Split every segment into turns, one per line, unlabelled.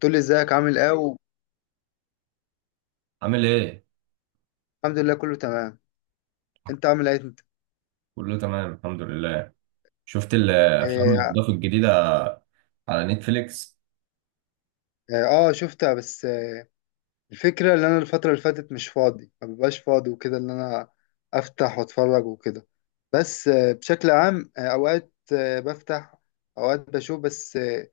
تقول لي ازيك عامل ايه؟ والحمد
عامل ايه؟
لله، كله تمام. انت عامل ايه انت؟
كله تمام الحمد لله. شفت الافلام
اه,
الاضافه الجديده على نتفليكس؟
آه آه، شفتها. بس الفكره اللي انا، الفتره اللي فاتت مش فاضي، ما ببقاش فاضي وكده، اللي انا افتح واتفرج وكده. بس بشكل عام، اوقات بفتح، اوقات بشوف. بس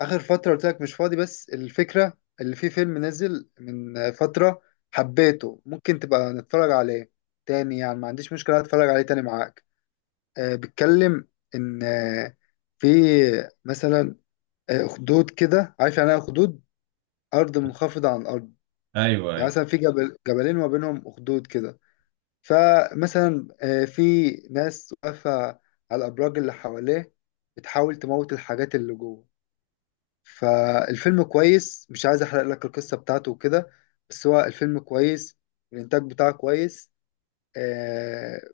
اخر فتره قلت لك مش فاضي. بس الفكره اللي في فيلم نزل من فتره، حبيته، ممكن تبقى نتفرج عليه تاني. يعني ما عنديش مشكله اتفرج عليه تاني معاك. بيتكلم ان في مثلا اخدود، كده عارف يعني ايه اخدود؟ ارض منخفضه عن الارض.
ايوه
يعني
ايوه
مثلا في جبل، جبلين ما بينهم اخدود كده. فمثلا في ناس واقفه على الابراج اللي حواليه بتحاول تموت الحاجات اللي جوه. فالفيلم كويس، مش عايز احرق لك القصه بتاعته وكده، بس هو الفيلم كويس، الانتاج بتاعه كويس. آه،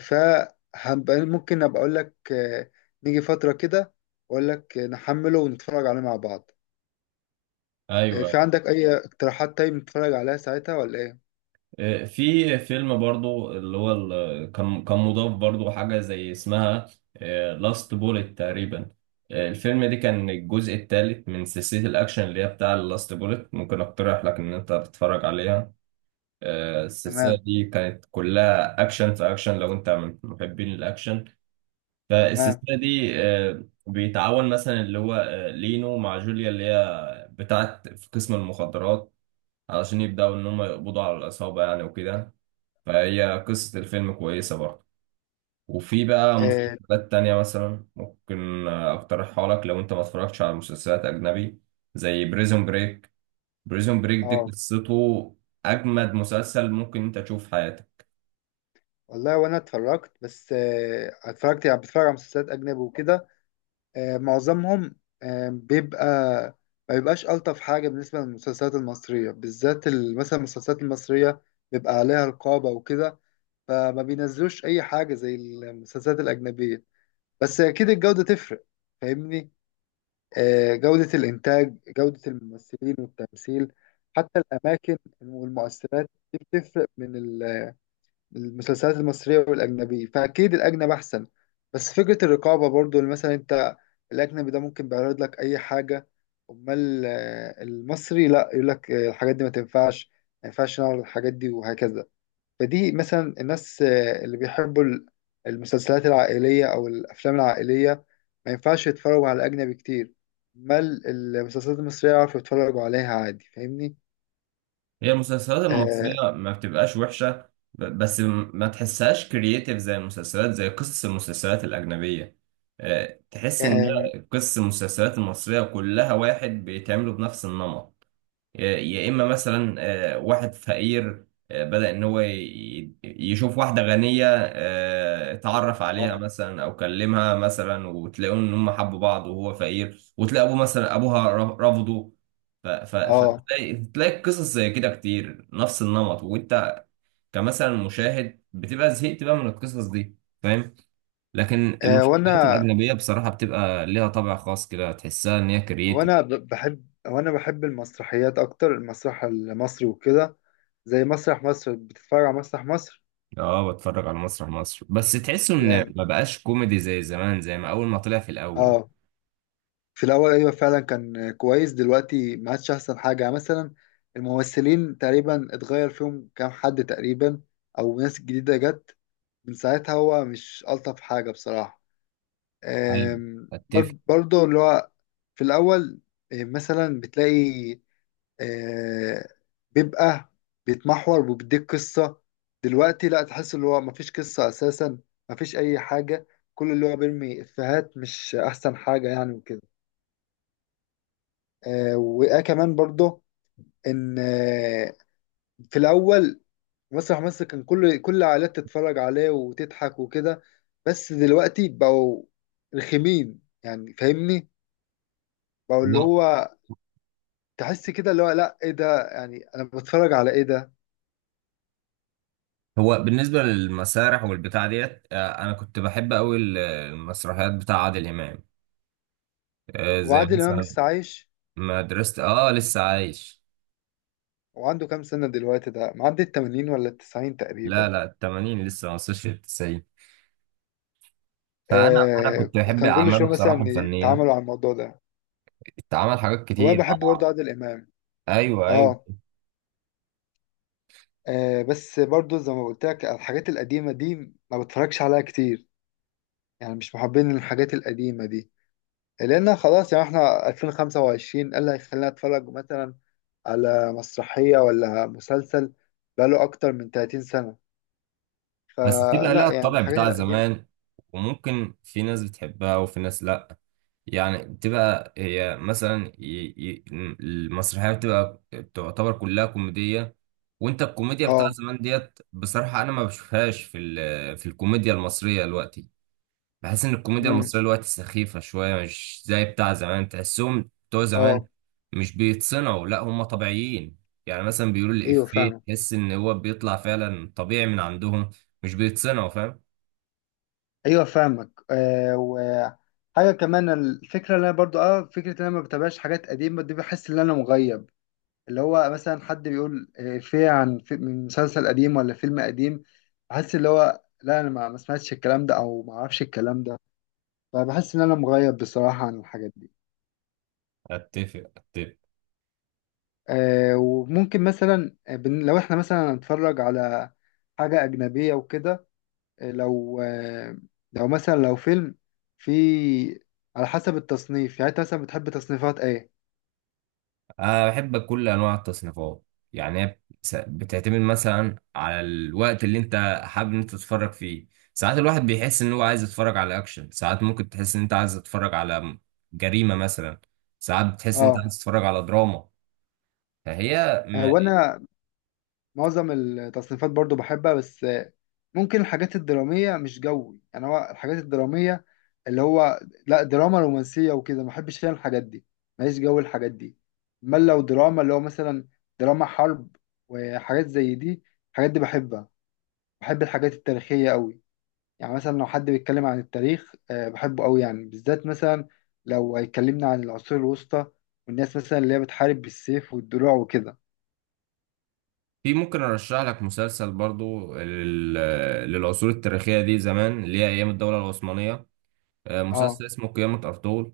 فهبقى ممكن ابقى اقول لك، نيجي فترة كده واقول لك نحمله ونتفرج عليه مع بعض.
ايوه.
في عندك اي اقتراحات؟ طيب نتفرج عليها ساعتها ولا ايه؟
في فيلم برضو اللي هو كان مضاف برضو حاجه زي اسمها لاست بوليت تقريبا. الفيلم ده كان الجزء الثالث من سلسله الاكشن اللي هي بتاع لاست بوليت، ممكن اقترح لك ان انت تتفرج عليها. السلسله
تمام.
دي كانت كلها اكشن في اكشن لو انت من محبين الاكشن.
تمام.
فالسلسلة دي بيتعاون مثلا اللي هو لينو مع جوليا اللي هي بتاعت في قسم المخدرات، علشان يبدأوا إن هم يقبضوا على العصابة يعني وكده. فهي قصة الفيلم كويسة برضه. وفي بقى
اه.
مسلسلات تانية مثلا ممكن أقترحها لك لو أنت ما اتفرجتش على مسلسلات أجنبي، زي بريزون بريك. بريزون بريك دي
آه،
قصته أجمد مسلسل ممكن أنت تشوف في حياتك.
والله وانا اتفرجت، بس اتفرجت، يعني بتفرج على مسلسلات اجنبي وكده. معظمهم بيبقى، ما بيبقاش الطف حاجة. بالنسبة للمسلسلات المصرية بالذات، مثلا المسلسلات المصرية بيبقى عليها رقابة وكده، فما بينزلوش اي حاجة زي المسلسلات الاجنبية. بس اكيد الجودة تفرق، فاهمني؟ جودة الانتاج، جودة الممثلين والتمثيل، حتى الاماكن والمؤثرات، دي بتفرق من المسلسلات المصرية والاجنبية. فاكيد الاجنبي احسن. بس فكرة الرقابة برضو، اللي مثلا انت الاجنبي ده ممكن بيعرض لك اي حاجة، امال المصري لا، يقول لك الحاجات دي ما تنفعش، ما ينفعش نعرض الحاجات دي، وهكذا. فدي مثلا الناس اللي بيحبوا المسلسلات العائلية أو الأفلام العائلية، ما ينفعش يتفرجوا على أجنبي كتير. ما المسلسلات المصرية يعرفوا يتفرجوا عليها عادي، فاهمني؟
هي المسلسلات
آه.
المصرية ما بتبقاش وحشة، بس ما تحسهاش كرييتيف زي المسلسلات، زي قصص المسلسلات الأجنبية. تحس إن
آم،
قصص المسلسلات المصرية كلها واحد، بيتعملوا بنفس النمط. يا اما مثلا واحد فقير، بدأ ان هو يشوف واحده غنيه، اتعرف عليها
آه.
مثلا او كلمها مثلا وتلاقوا ان هم حبوا بعض، وهو فقير وتلاقي ابوه مثلا ابوها رفضه. ف- ف-
آه.
فتلاقي قصص زي كده كتير نفس النمط، وانت كمثلا مشاهد بتبقى زهقت بقى من القصص دي، فاهم. لكن
آه،
المسلسلات
وأنا
الاجنبيه بصراحه بتبقى ليها طابع خاص كده، تحسها ان هي كرييتيف.
بحب، وأنا بحب المسرحيات أكتر، المسرح المصري وكده، زي مسرح مصر. بتتفرج على مسرح مصر؟
اه بتفرج على مسرح مصر، بس تحسه ان
يعني
ما بقاش كوميدي زي زمان، زي ما اول ما طلع في الاول.
آه في الأول أيوة، فعلا كان كويس. دلوقتي ما عادش أحسن حاجة. يعني مثلا الممثلين تقريبا اتغير فيهم كام حد تقريبا، أو ناس جديدة جت، من ساعتها هو مش ألطف حاجة بصراحة.
ايوه، اتفق.
برضه اللي هو في الأول مثلا بتلاقي، آه، بيبقى بيتمحور وبيديك قصة. دلوقتي لا، تحس اللي هو مفيش قصة أساسا، مفيش أي حاجة، كل اللي هو بيرمي إفيهات، مش أحسن حاجة يعني وكده. آه وآه كمان برضه ان في الاول مسرح مصر كان كل العائلات تتفرج عليه وتضحك وكده. بس دلوقتي بقوا رخمين يعني، فاهمني؟ بقوا اللي
هو
هو تحس كده اللي هو لا، ايه ده؟ يعني انا بتفرج على ايه ده؟
هو بالنسبه للمسارح والبتاع ديت، انا كنت بحب قوي المسرحيات بتاع عادل امام. زي
وعادل امام
مثلا
لسه عايش،
مدرسه. اه لسه عايش.
وعنده كام سنة دلوقتي؟ ده معدي ال 80 ولا ال 90
لا
تقريبا؟
لا، ال 80 لسه ما وصلش لل 90. فانا
آه.
كنت بحب
كان كل
اعماله
شوية
بصراحه
مثلا
الفنيه.
يتعاملوا على الموضوع ده.
اتعمل حاجات
هو انا
كتير.
بحب برضه عادل امام.
ايوه ايوه.
اه. بس برضو زي ما قلت لك، الحاجات القديمة دي ما بتفرجش عليها كتير، يعني مش محبين الحاجات القديمة دي. لأن خلاص، يعني احنا 2025، إيه اللي هيخلينا أتفرج مثلا على مسرحية ولا مسلسل بقاله أكتر من 30 سنة؟
بس بتبقى لها
فلا يعني
الطابع
الحاجات
بتاع
القديمة.
زمان، وممكن في ناس بتحبها وفي ناس لأ. يعني بتبقى هي مثلا المسرحية بتبقى بتعتبر كلها كوميدية، وانت الكوميديا بتاع
اه.
زمان ديت بصراحة انا ما بشوفهاش في في الكوميديا المصرية دلوقتي. بحس ان الكوميديا
امم.
المصريه دلوقتي سخيفه شويه، مش زي بتاع زمان. تحسهم بتوع زمان
اه.
مش بيتصنعوا، لا هم طبيعيين. يعني مثلا بيقولوا
ايوه
الافيه
فاهمك.
تحس ان هو بيطلع فعلا طبيعي من عندهم، مش بيتصنعوا، فاهم.
ايوه فاهمك. وحاجة كمان، الفكرة اللي انا برضو فكرة ان انا ما بتابعش حاجات قديمة دي، بحس ان انا مغيب. اللي هو مثلا حد بيقول إفيه عن في من مسلسل قديم ولا فيلم قديم، بحس اللي هو لا، أنا ما سمعتش الكلام ده أو ما أعرفش الكلام ده. فبحس إن أنا مغيب بصراحة عن الحاجات دي.
اتفق اتفق.
وممكن مثلا، لو إحنا مثلا نتفرج على حاجة أجنبية وكده، آه، لو آه، لو مثلا لو فيلم في، على حسب التصنيف. يعني أنت مثلا بتحب تصنيفات إيه؟
انا بحب كل انواع التصنيفات. يعني هي بتعتمد مثلا على الوقت اللي انت حابب ان انت تتفرج فيه. ساعات الواحد بيحس ان هو عايز يتفرج على اكشن، ساعات ممكن تحس ان انت عايز تتفرج على جريمه مثلا، ساعات بتحس ان انت
أه.
عايز تتفرج على دراما. فهي
وأنا معظم التصنيفات برضو بحبها، بس ممكن الحاجات الدرامية مش جوي. يعني هو الحاجات الدرامية اللي هو لا، دراما رومانسية وكده، ما بحبش انا الحاجات دي، ماليش جو الحاجات دي. امال لو دراما اللي هو مثلا دراما حرب وحاجات زي دي، الحاجات دي بحبها. بحب الحاجات التاريخية قوي، يعني مثلا لو حد بيتكلم عن التاريخ بحبه قوي. يعني بالذات مثلا لو هيكلمنا عن العصور الوسطى، والناس مثلا اللي هي بتحارب بالسيف والدروع وكده.
في ممكن ارشح لك مسلسل برضو للعصور التاريخيه دي زمان، اللي هي ايام الدوله العثمانيه.
اه.
مسلسل اسمه قيامه ارطغرل.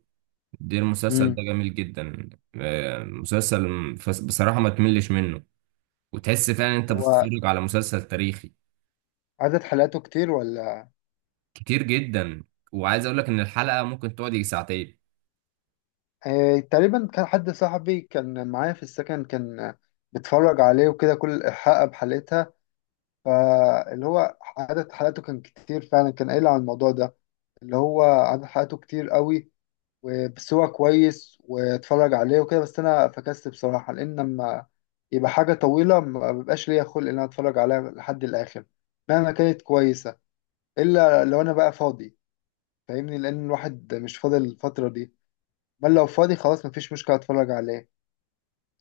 ده المسلسل ده
امم.
جميل جدا. مسلسل بصراحه ما تملش منه، وتحس فعلا انت بتتفرج على مسلسل تاريخي.
عدد حلقاته كتير ولا؟
كتير جدا. وعايز اقول لك ان الحلقه ممكن تقعد يجي ساعتين.
آه تقريبا، كان حد صاحبي كان معايا في السكن كان بيتفرج عليه وكده، كل حلقة بحلقتها. فاللي هو عدد حلقاته كان كتير فعلا، كان قايل على الموضوع ده، اللي هو عدد حلقاته كتير قوي. وبس هو كويس، واتفرج عليه وكده. بس انا فكست بصراحة، لان لما يبقى حاجة طويلة ما بيبقاش ليا خلق ان انا اتفرج عليها لحد الاخر مهما كانت كويسة، الا لو انا بقى فاضي، فاهمني؟ لان الواحد مش فاضي الفترة دي. بل لو فاضي خلاص مفيش مشكلة، اتفرج عليه.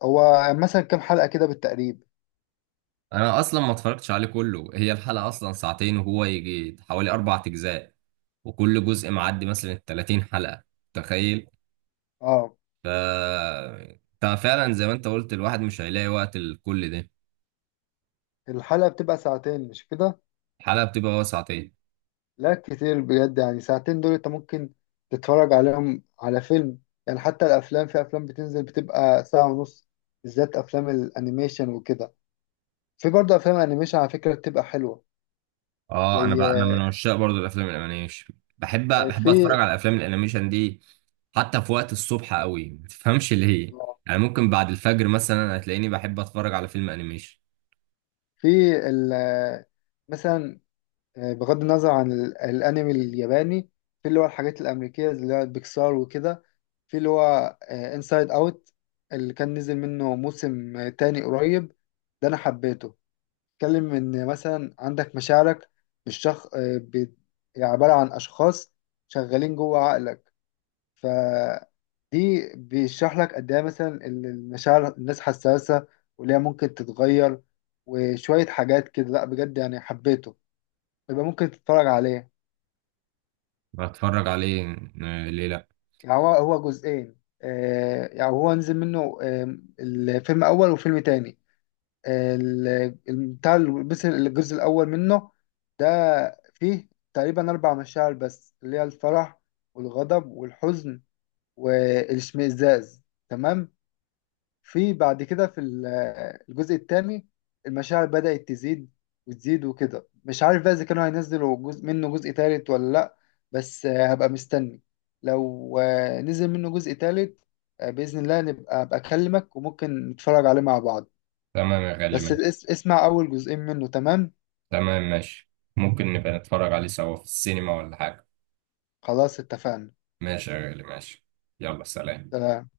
هو مثلا كام حلقة كده بالتقريب؟
انا اصلا ما اتفرجتش عليه كله، هي الحلقه اصلا ساعتين وهو يجي حوالي اربع اجزاء، وكل جزء معدي مثلا 30 حلقه، تخيل.
اه.
ف انت فعلا زي ما انت قلت الواحد مش هيلاقي وقت لكل ده.
الحلقة بتبقى ساعتين مش كده؟
الحلقه بتبقى وسعتين.
لا كتير بجد، يعني ساعتين دول انت ممكن تتفرج عليهم على فيلم. يعني حتى الافلام، في افلام بتنزل بتبقى ساعة ونص، بالذات افلام الانيميشن وكده. في برضه افلام انيميشن على فكرة بتبقى حلوة.
اه انا بقى انا
زي
من عشاق برضو الافلام الانيميشن، بحب اتفرج
في
على الافلام الانيميشن دي حتى في وقت الصبح قوي، ما تفهمش ليه.
آه،
يعني ممكن بعد الفجر مثلا هتلاقيني بحب اتفرج على فيلم انيميشن.
في ال مثلا بغض النظر عن الانمي الياباني، في اللي هو الحاجات الامريكيه اللي هو بيكسار وكده، في اللي هو انسايد اوت. اللي كان نزل منه موسم تاني قريب. ده انا حبيته. اتكلم ان مثلا عندك مشاعرك بالشخص، عباره عن اشخاص شغالين جوه عقلك. ف دي بيشرح لك قد ايه مثلا المشاعر، الناس حساسه وليه ممكن تتغير، وشويه حاجات كده. لا بجد يعني حبيته، يبقى ممكن تتفرج عليه.
بتفرج عليه، ليه لا.
يعني هو جزئين. يعني هو نزل منه الفيلم أول وفيلم تاني. بس الجزء الأول منه ده فيه تقريبا أربع مشاعر بس، اللي هي الفرح والغضب والحزن والاشمئزاز، تمام؟ في بعد كده في الجزء الثاني المشاعر بدأت تزيد وتزيد وكده. مش عارف بقى إذا كانوا هينزلوا جزء ثالث ولا لأ. بس هبقى مستني، لو نزل منه جزء ثالث، بإذن الله نبقى، أبقى أكلمك وممكن نتفرج عليه مع بعض.
تمام يا غالي، ماشي.
اسمع أول جزئين منه، تمام؟
تمام ماشي. ممكن نبقى نتفرج عليه سوا في السينما ولا حاجه.
خلاص، اتفقنا.
ماشي يا غالي ماشي. يلا سلام.
سلام.